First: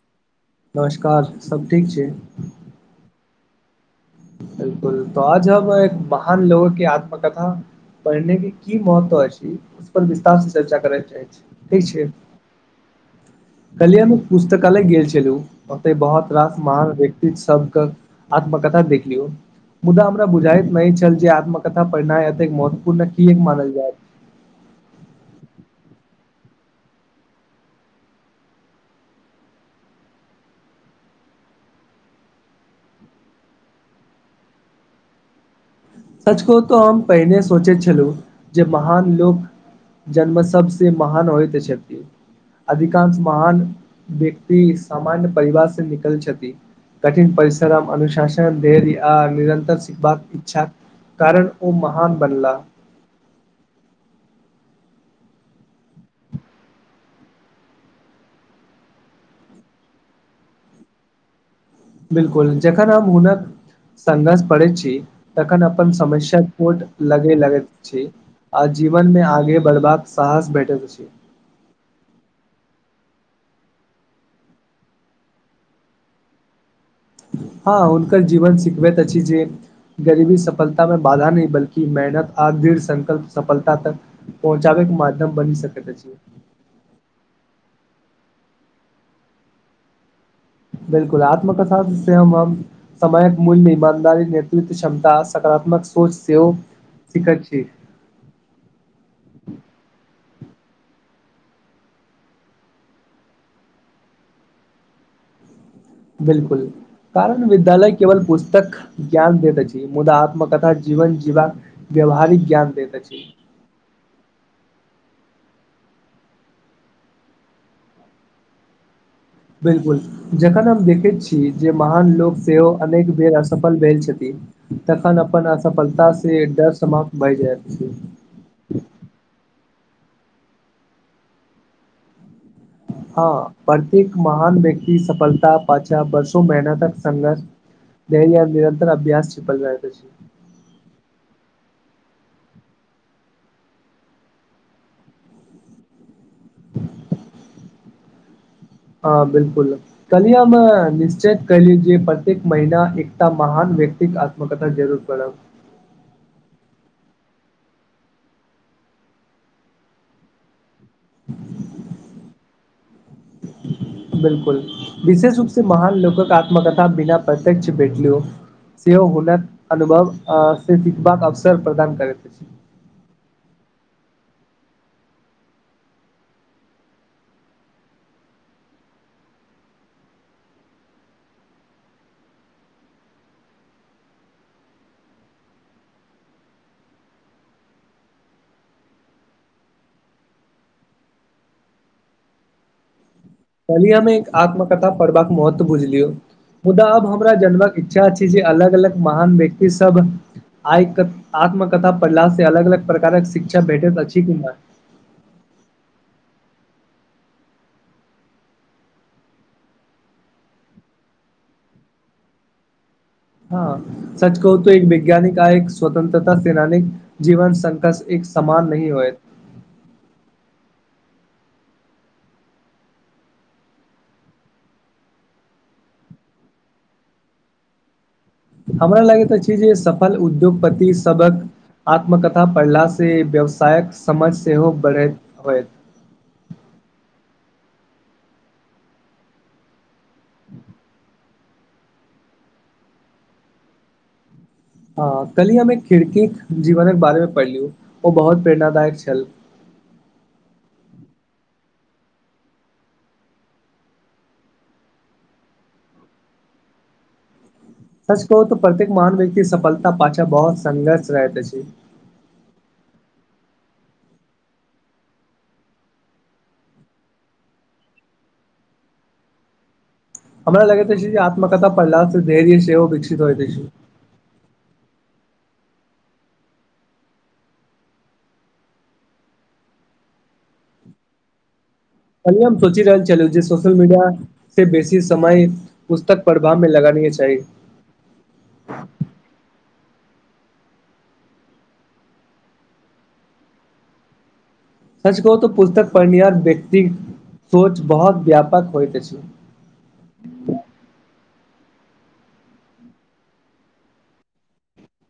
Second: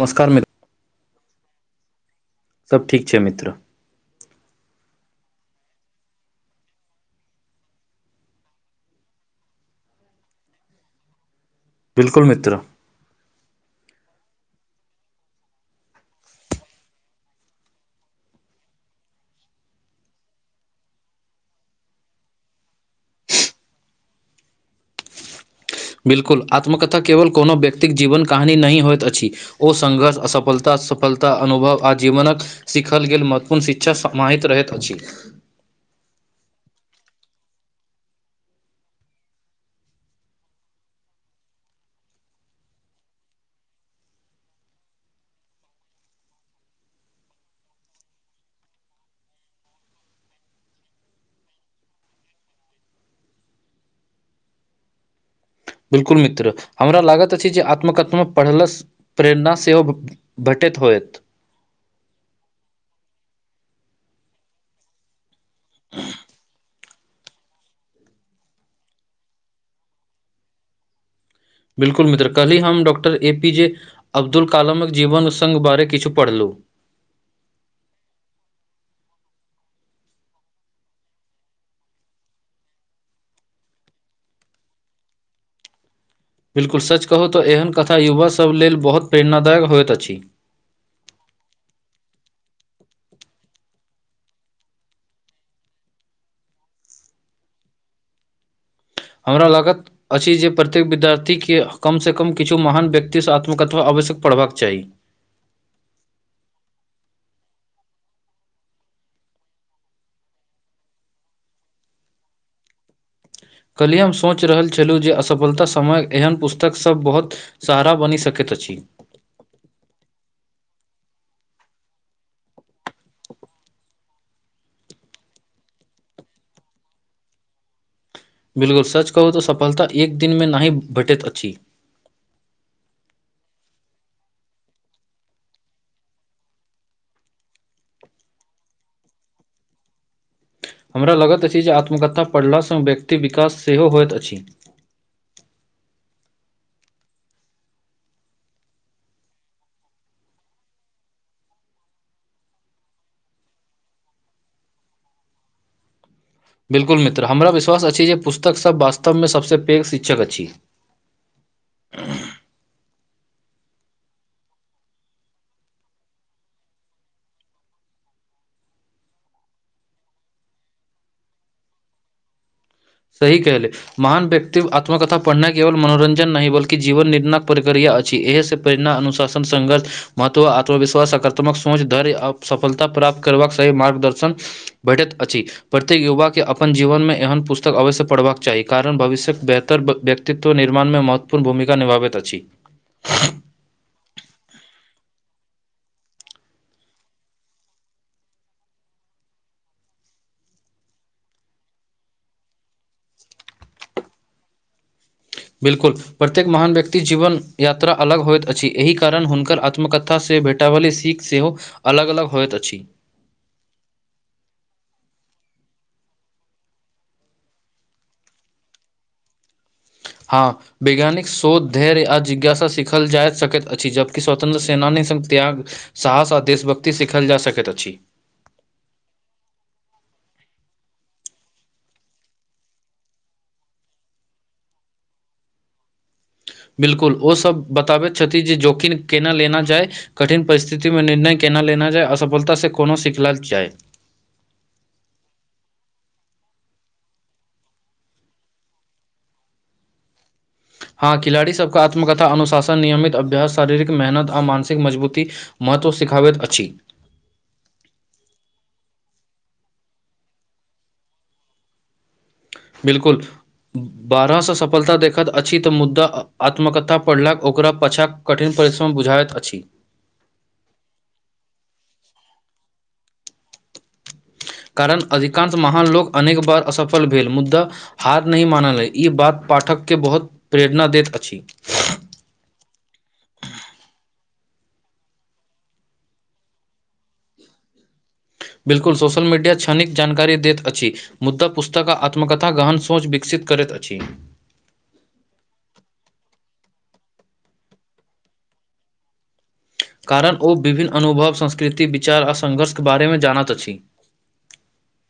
नमस्कार मित्र नमस्कार सभ ठीक छी सभ ठीक छै मित्र बिल्कूल त आज हम एक महान लोगके आत्मा कथा पढ़ने के की महत्व अछि उसपर विस्तार से चर्चा करय चाहै छै बिल्कुल मित्र। काल्हि हम पुस्तकालय गेल छलहुँ ओतय बहुत रास महान व्यक्तित्वस के आत्मकथा देखलियौ मुदा हमरा बुझाइत नहि छल जे आत्मकथा पढ़नाइ एतेक महत्त्वपूर्ण किएक मानल जाइत छै बिल्कुल आत्मकथा केवल कोनो व्यक्तिक जीवनक कहानी नहि होइत अछि ओ संघर्ष असफलता सफलता अनुभव आ जीवनक सीखल गेल महत्वपूर्ण शिक्षा समाहित रहैत अछि सच कहू तऽ हम पहिने सोचैत छलहुँ जे महान लोक जन्म सबसे महान होइत छथि अधिकांश महान व्यक्ति सामान्य परिवार से निकल छथि कठिन परिश्रम अनुशासन धैर्य आ निरन्तर सिखबाक इच्छा कारण ऊ महान बनलाह बिल्कुल मित्र हमरा लागत अछि जे आत्मकथ्म पढ़लस प्रेरणा सेहो भेटैत होयत बिलकुल जखन हम हुनक संघर्ष पढ़ै छी तखन अपन समस्या छोट लगै लगैत छै आ जीवनमे आगाँ बढ़बाक साहस भेटैल अछि बिलकुल मित्र काल्हि हम डॉक्टर ए पी जे अब्दुल कलामक जीवन संग बारे किछु पढ़लू हँ हुनकर जीवन शिखबैत अछि जे गरीबी सफलता मे बाधा नहि बलकि मेहनत आ दृढ़ संकल्प सफलता तक पहुँचाबै के माध्यम बनी सकैत अछि। बिलकुल सच कहू तऽ एहन कथा युवासभ लेल बहुत प्रेरणादायक होयत अछि बिलकुल आत्मकथा से हम समयक मूल्य मे ईमानदारी नेतृत्व क्षमता सकारात्मक सोच सेहो सिखैत छी हमरा लागत अछि जे प्रत्येक विद्यार्थी के कम से कम किछु महान व्यक्तिसँ आत्मकथा आवश्य पढ़बाक चाही बिलकुल कारण विद्यालय केवल पुस्तक ज्ञान दैत अछि मुदा आत्मकथा जीवन जीवाक व्यवहारिक ज्ञान देैत अछि कैल्हि हम सोचि रहल छलहुँ जे असफलता समय एहन पुस्तक सब बहोत सहारा बनी सकैत अछि बिलकुल जखन हम देखैत छी जे महान लोक सेहो अनेक बेर असफल भेल छथि तखन अपन असफलता से डर समाप्त भए जायत छी बिलकुल सच कहू तऽ सफलता एक दिन मे नाही भेटैत अछि हँ प्रत्येक महान व्यक्ति सफलता पाछा बर्सो मेहनतक संघर्ष धैर्य आ निरतर अभ्यास छीपल रहैत अछि हमरा लगत अछि जे आत्मकथा पढ़ला सँ व्यक्ति विकास सेहो होयत अछि हँ बिलकुल कल्ही हम निश्चित करली जे प्रत्येक महिला एकटा महान व्यक्तिक आ [unintelligible] जरुर पढ़ब बिलकुल मित्र हमरा विश्वास अछि जे पुस्तक सब वास्तव मे सभसँ पेघ शिक्षक अछि बिलकुल विशेष रूप से महान लोकक आत्मकथा बिना प्रत्यक्ष भेटलो सेहो हुनक अनुभव अ से सिखबाक अवसर प्रदान करैत अछि सही कहले महान व्यक्ति आत्मकथा पढ़नाइ केवल मनोरञ्जन नहि बलकि जीवन निर्णक प्रक्रिया अछि एहि से प्रेरणा अनुशासन संघर्ष महत्व आत्मविश्वास सकारात्मक सोच धर आ सफलता प्राप्त करबाक सही मार्गदर्शन भेटैत अछि प्रत्येक युवा के अपन जीवन मे एहन पुस्त तक अवश्य पढ़बाक चाही कारण भविष्यक बेहतर व्यक्तित्व निर्माण मे महत्वपूर्ण भूमिका निभाबैत अछि कहलिय हमे एक आत्मकथा पढ़बाक महत्व बुझलियौ मुदा अब हमरा जन्मक इच्छा छै जे अलग अलग महान व्यक्ति सब आय क आत्मकथा पढ़लास से अलग अलग प्रकारक शिक्षा भेटैत अछि की नहि बिल्कुल प्रत्येक महान व्यक्ति जीवन यात्रा अलग होयइत अछि एहि कारण हुनकर आत्मकथा से भेट [unintelligible] सीख सेहो अलग अलग होयइत अछि हँ सच कहू तऽ एक वैज्ञानिक आ एक स्वतंत्रता सेनानी जीवन [unintelligible] समान नहि होय हँ वैज्ञानिक शोध धैर्य आ जिज्ञासा सिखल जा सकैत अछि जबकि स्वतन्त्र सेनानी सन त्याग साहस आ देशभक्ति सिखल जा सकैत अछि हमरा लागैत अछि जे सफल उद्योगपति सबहक आत्मकथा पढ़ला से व्यवसायक समझ सेहो बढ़ैत होत बिल्कुल ओ सभ बताबैत छथिन जे जोखिम केना लेना जाय कठिन परिस्थिति मे निर्णय केना लेना जाय असफलता से कोनो सिखलाक जाय ह कली हम एक खिड़की जीवनक बारे मे पढ़लिय ओ बहुत प्रेरणादायक छल हँ खिलाड़ी सबके आत्मकथा अनुशासन नियमित अभ्यास शारीरिक मेहनत आ मानसिक मजबूती महत्व सिखावैत अछि सच कहू तऽ प्रत्येक महान व्यक्ति सफलता पाछा बहुत संघर्ष रहत अछि बिलकुल बारहसँ सफलता देखैत अछि तऽ मुद्दा आत्मकथा पढ़लक ओकरा पाछाँ कठिन परिश्रम बुझाइत अछि हमरा लागित अछी जे आत्मकथा पड़हलास से धर्य सेहो ओ विकसित होइत अछि कारण अधिकांश महान लोक अनेक बार असफल भेल मुद्दा हार नहि मानल है ई बात पाठक के बहुत प्रेरणा दैत अछि काल्हि हम सोचि रहल छलहु जे सोशल मीडिया से बेसी समय पुस्तक प्रभावमे लगानी चाही बिल्कुल सोशल मीडिया क्षनिक जानकारी देत अछि मुद्दा पुस्तक आत्मकथा गहन सोच विकसित करैत अछि सच कहू तऽ पुस्तक पढ़निहार व्यक्ति सोच बहुत व्यापक होइत अछि कारण ओ विभिन्न अनुभव संस्कृति विचार आ सङ्घर्षके बारेमे जानैत अछि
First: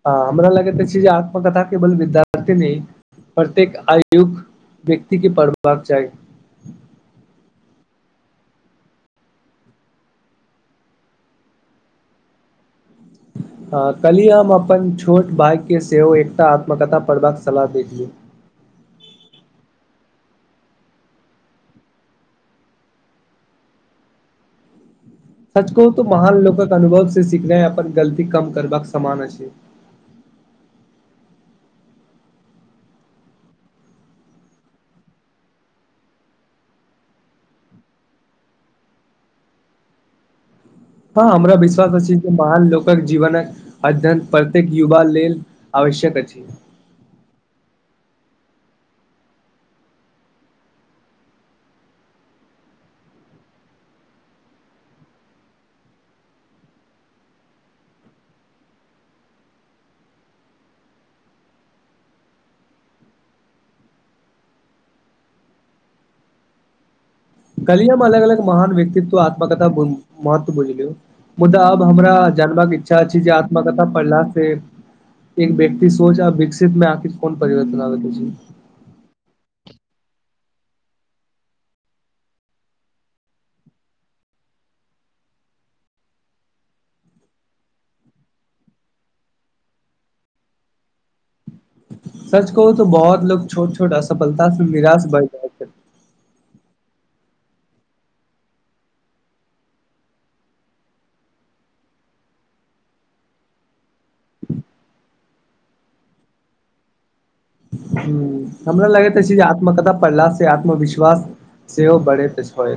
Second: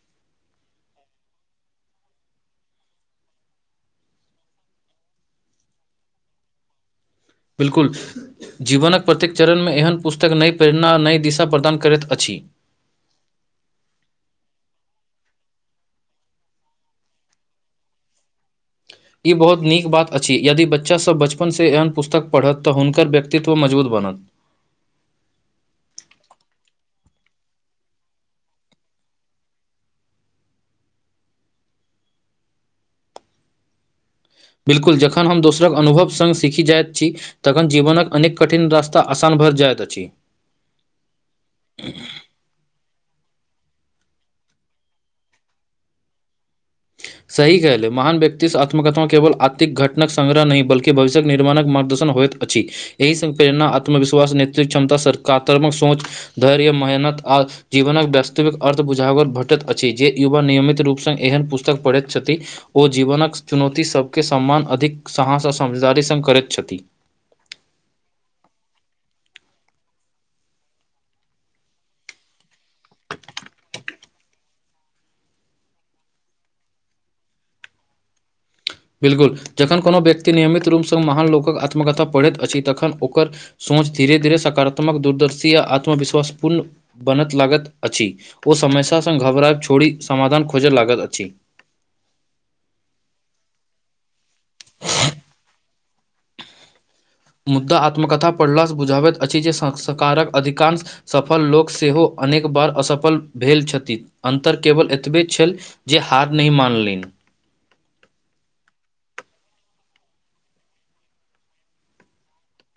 आ हमरा लगैत छी जे आत्मकथा केवल विद्यार्थी नहि प्रत्येक आयु व्यक्ति के पढ़बाक चाही बिलकुल जीवनक प्रत्येक चरणमे एहन पुस्तक नहि प्रेरणा आ नहि दिशा प्रदान करैत अछि कहलीअ हम अपन छोट भायके सेहो एकटा आत्मकथा पढ़बाक सलाह देतियै ई बहुत नीक बात अछि यदि बच्चा सब बचपन से एहन पुस्तक पढ़त तऽ हुनकर व्यक्तित्व मजबूत बनत सच कहू तो महान लोकक अनुभव से सीखै अपन गलती कम करबाक समान अछि बिल्कुल जखन हम दोसरक अनुभव संग सीखी जाइत छी तखन जीवनकक अनेक कठिन रास्ता असानभर जायत अछि हँ हमरा विश्वास अछी महान लोकक जीवनक अध्ययन प्रत्येक युवा लेल आवश्यक अछि सही कहले महान व्यक्तिसँ आत्मकथा केवल आर्थिक घटक संग्रह नहि बल्कि भविष्यक निर्माणक मार्गदर्शन होयत अछि एहि स प्रेरणा आत्मविश्वास नेतृिक क्षमता सकारात्मक सोच। धैर्य मेहनत आ। जीवनक वास्तविक अथि बुझावल भेटैत अछि जे युवा नियमित रूपसँ एहन पुस्तक पढ़ैत छथि ओ जीवनक चुनौती सभके सम्मान अधिक साहस आ समझदारी सघ करैत छथि कलियामे अलग अलग महान व्यक्तित्व आत्मकथा महत्व बूझलौ। मुदा आब हमरा जानबाक इच्छा छै जे आत्मकथा पढ़ला सँ एक व्यकति शो छै आ विकसित मे आखी कोन परिवर्तन आ बिल्कूल जखन कोनो व्यक्ति नियमित रूपसँ महान लोक आत्मकथा पढ़ैत अछि तखन ओकर सोच धीरे धीरे सकारात्मक दूरदर्शी य आत्मविश्वास पूर बनत लागत अछि ओ समस्या सँ घबराब छोड़ि समाधान खोज लागत अछि। सच कहू तो बहुत लो छोट छोट असफलता से निराश बए मुदा आत्मकथा पढ़लासँ बुझाबैत अछि जे संस्कारक अधिकांश सफल लोक सेहो अनेक बार असफल भेल छथिन अन्तर केवल एतबे छल। जे हार नहि मानलेनय ह हमरा लगैत अछि जे आत्म कतऽ पड़ला से आत्मविश्वास सेहो बढ़ैत अछि।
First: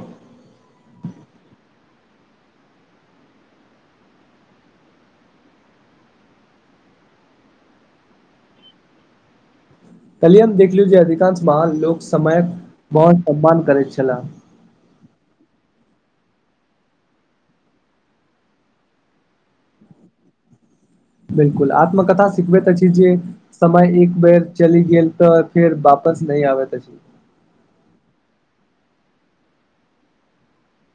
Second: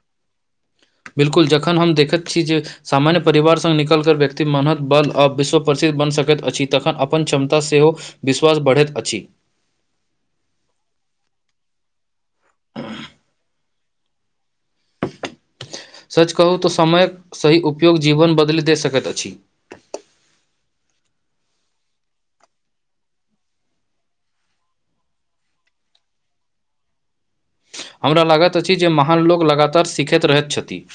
बिल्कूल जखन हम देखैत छी जे सामान्य परिवार संघ निकलिक व्यक्ति माननत बल आ विश्व प्रसिद्ध बनि सकैत अछि तखन अपन क्षमता सेहो विश्वास बढ़ैत अछि। कहलियए हम देखलियू जे अधिकांश महान लोक समयक बत सम्मान करैत छलाह। सच कहू त समयक सही उपयोग जीवन बदलि दे सकैत अछि बिल्कूल आत्मकथा सिखबैत अछि जे समय एक बेर चलि गेल तऽ फेर वापस नहि आब। हमरा लागैत अछि जे महान लोको लगातार सिखैत रहैत छथिन।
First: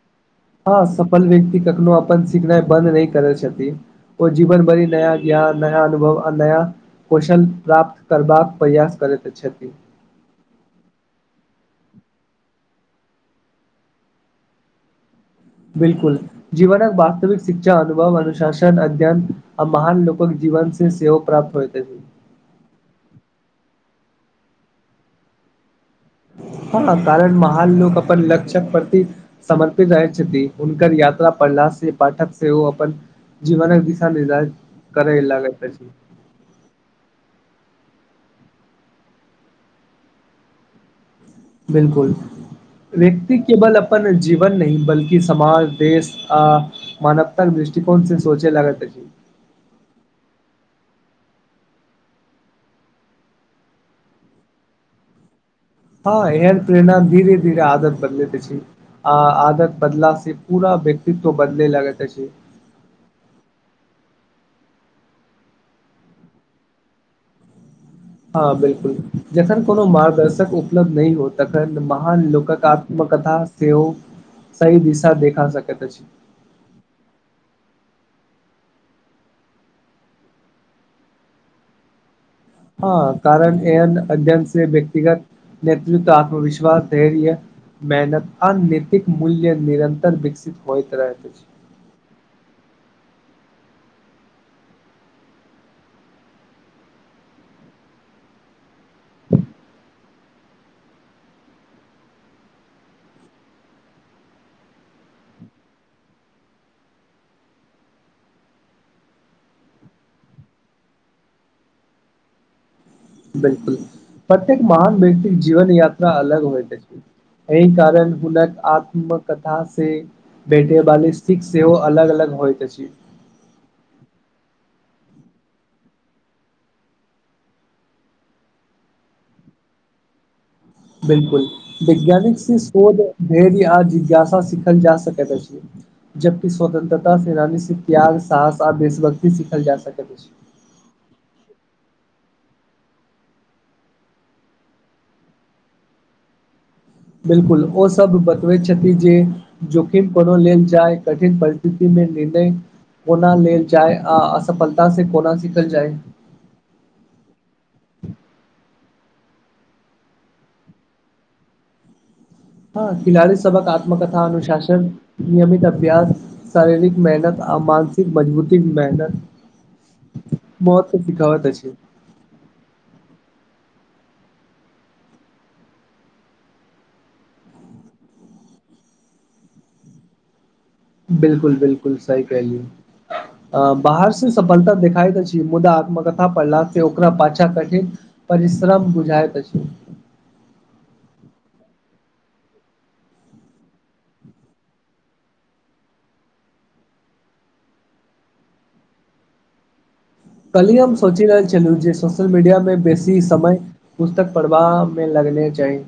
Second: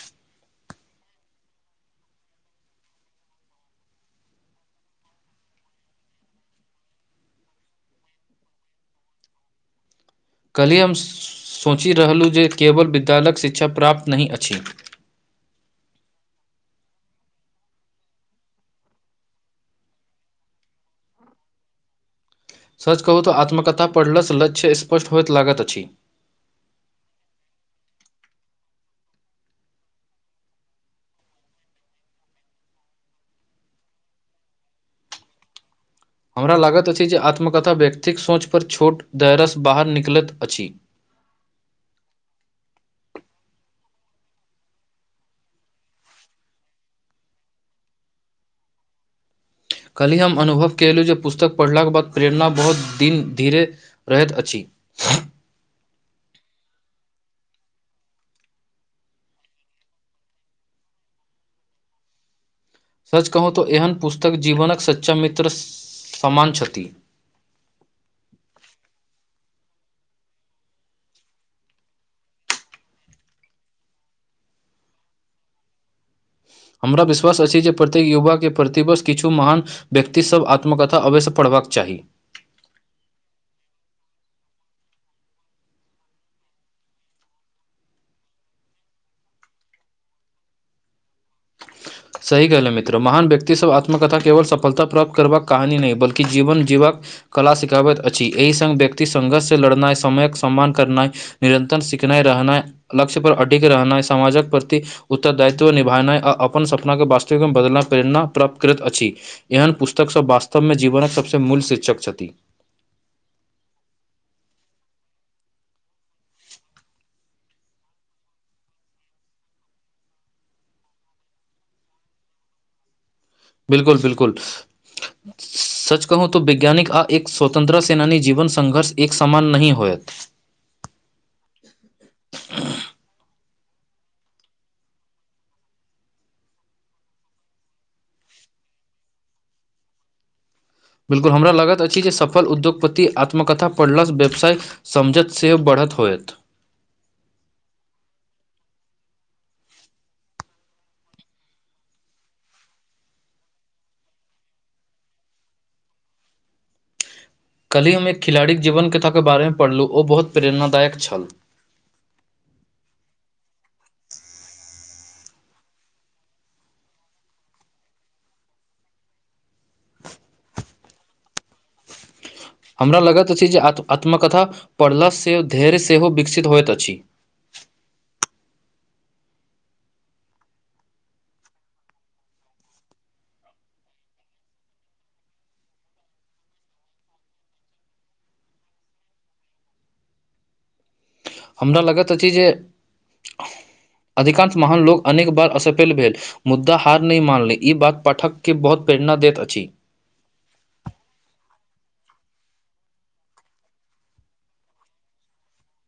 ह सफल व्यक्त कखनो अपन सिखनाइ बन्द नै करै छथिक ओ जीवन भरि नया ज्ञान नया अनुभव आ नया। कौशल प्राप्त करबाक प्रयास करैत छथि। कल्हि हम सोचि रहलहुँ जे केवल विद्यालयक शिक्षा प्राप्त नहि अछि। बिल्कूल जीवनक वास्तविक शिक्षा अनुभव अनुशासन अध्ययन आ महान लोक जीवन से सेहोव प्राप्त होयते सच कहू तऽ आत्मकथा पढ़लसँ लक्ष्य स्पष्ट होयइत लागैत अछि। ह कारण महान लोक अपन ल्षक प्रति समर्पित रहैत छथि हुनकर यात्रा पढ़ला से पाठक से ओ अपन। जीवन दिशा दश करै लागै प हमरा लागैत अछि जे आत्मकथा व्यक्तिक सोचपर छोट दयरसँ बाहर निकलैत अछि। बिल्कुल। व्यक्ति केवल अपन जीवन नै बल्कि समाज देश आ मनवताक दृष्टिकोण से सोचे लगती। कलहि हम अनुभव केलहुँ जे पुस्तक पढ़ला के बाद प्रेरणा बहुत दिन धीरे रहैत अछि। हँ एर प्रेरणा धीरे धीरे आदत बदल छी आ आदत बदला से पूरा व्यक्तित्व बदले लागैत छै। सच कहू तऽ एहन पुस्तक जीवनक सच्चा मित्र समान छथिष हँ बिल्कूल जखन कोनो मार्गदर्शक उपलब्ध नहि होत तखन महान लोककात्मकथा से ओ सह दिशा देखा सकैत अछि। हमरा विश्वास अछि जे प्रत्येक युवाके प्रतिवश किछु महान। व्यक्तिसभ आत्मकथा अव्यसँ पढ़बाक चाही। ह कारण एहन अध्ययन से व्यक्तिगत नेतृत्व आत्मविश्वास धैर्य मेहनत आ नतिक मूल्य निरन्तर विकसित होइत रहत छै। सही कहल मित्र महान व्यक्तिसभ आत्मकथा केवल सफलता प्राप्त करबाक कहानी नहि बिल्कूल जीवन जीवबाक कला सिखाबैत अछि एहि संघ व्यक्ति संघर्ष से लड़नाइ समयक सम्मान करनाइ निरन्तर सिखनाइ रहनाइ लक्ष्य पर अधिक रहनाइ समामाजक प्रति उत्तर दायित्व निभानाइ आ अपन स अपना के वास्तविकमे बदलना प्रेरणा प्राप्त करैत अछि एहन पुस्तक सभ वास्तवमे जीवनक सभसँ मूल शीर्षक छथिन बिल्कूल प्रत्येक महान व्यक्ति जीवन यात्रा अलग होइ। एहि कारण हुनक आत्मकथा स बेटे वाली सिक सेहो अलग अलग होइ त छै बिल्कुल बिल्कुल। ह। सच कहू त वैज्ञानिक आ एक स्वतन्त्र सेनाी जीवन संघर्ष एक सामन नहि होयत। बिल्कूल वैज्ञानिक से शोध धैर्य आ जिज्ञासा सिखल जा सकैत अछि जबक स्वतंत्रता सेनानी से त्याग सस आ देशभक्ति सिखल जा सकैत अछि। बिल्कूल हमरा लागैत अछि जे सफल उद्योगपति आत्मकथा पढ़लासँ व्यवसाय समझत से बढ़त होयत। बिल्कुल ओसभ बतबैत छथिन जे। जोखिम कोनो लेलऽ जाय कठिन परिस्थिति मे निर्णय। कोना लेलऽ जाय आ असफलता से कोना सिखल जाय क्हि हम एक खिलाड़ीके जीवन कथा के बारेमे पढ़लहुँ ओ बहुत प्रेरणादायक छल हँ खिलाड़ी सभक आत्मकथा अनुशासन नियमित अभ्यास शरारिक मेहनत आ मानसिक मजबूती मेहनत। बहुत तऽ शिखबै छै हमरा लगैत अछि जे आ आत्मकथा पढ़लासँ धैर्य सेहो विकसित होइत अछि बिल्कूल बिल्कूल सही कहलियौ बाहर से सफलता देखाइत अछि मुदा आत्मकथा पढ़ला से ओकरा पाछा कठिन परिश्रम बुझाइत अछि हमरा लगैत अछि जे अधिकांश महान लोको अनेक बार असफेल भे मुद्दा हार नहि मानले ई बात पाठ के बहुत प्रेरणा देत अछि कल हम सोचि रहल छलहुँ जे सोशल मीडियामे बेसी समय पुस्तक पढ़बा मे लगने चाही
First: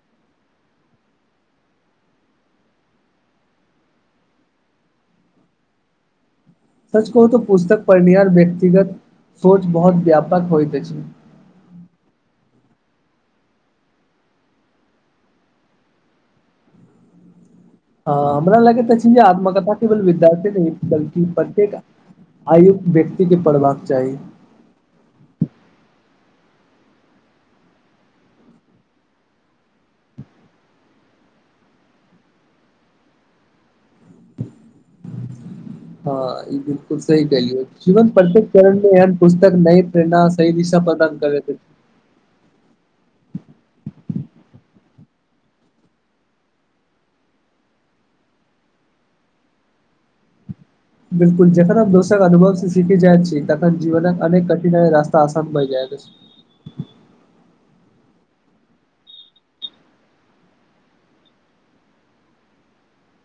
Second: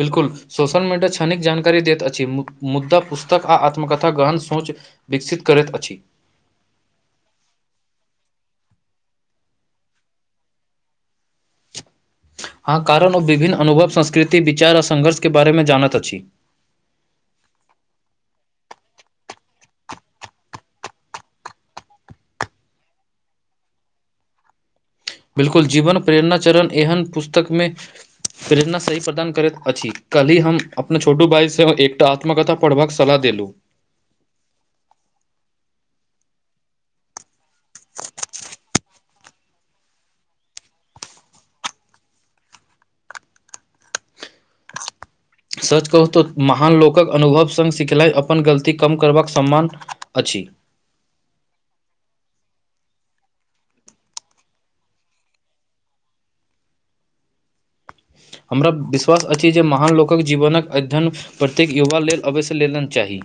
बिल्कूल सोशियल मीडिया छनिक जानकारी दैत अछि मुद्दा पुस्तक अ आत्मकथा ग्रहण सोच विकसित करैत अछि। सच कहू त पुस्तक पढ़निहार व्यक्तिगत सोच बहुत व्यापक होइत अछि अहा कारण ओ विभिन्न अनुभव संस्कृति विचार आ संघर्षके बारेमे जानैत अछि हमरा लगैत छै जे आत्मकथा केवल विद्यार्थी नहि बल्कि प्रत्येक आयु व्यक्तिके पढ़बाक चाही। बिल्कूल जीवन प्रेरणा चरण एहन पुस्तकमे प्रेरणा सही प्रदान करैत अछि कलहि हम अपना छोटू भाइ सेहो एक। आत्मकथा पढ़बाक सलाह देलहुँ। हँ ई बिल्कूल सही कहल जीवन परत चणमे य पुस्तक नहि प्ररणा सह दिशा पदान करतै सच कहू महान लोकक अनुभव संघ सिखलाइ अपन गलती कम करबाक सम्मान अछि। बिल्कूल जखन हम दोसक अनुभव से सीखी जाइत छी तखन जीवनक अनेक कठिनाइ रास्ता आसान भऽ जाइत हमरा विश्वास अछि जे महान लोक जीवनक अध्ययन प्रत्येक युवा लेलऽ अवश्य लेलन चाही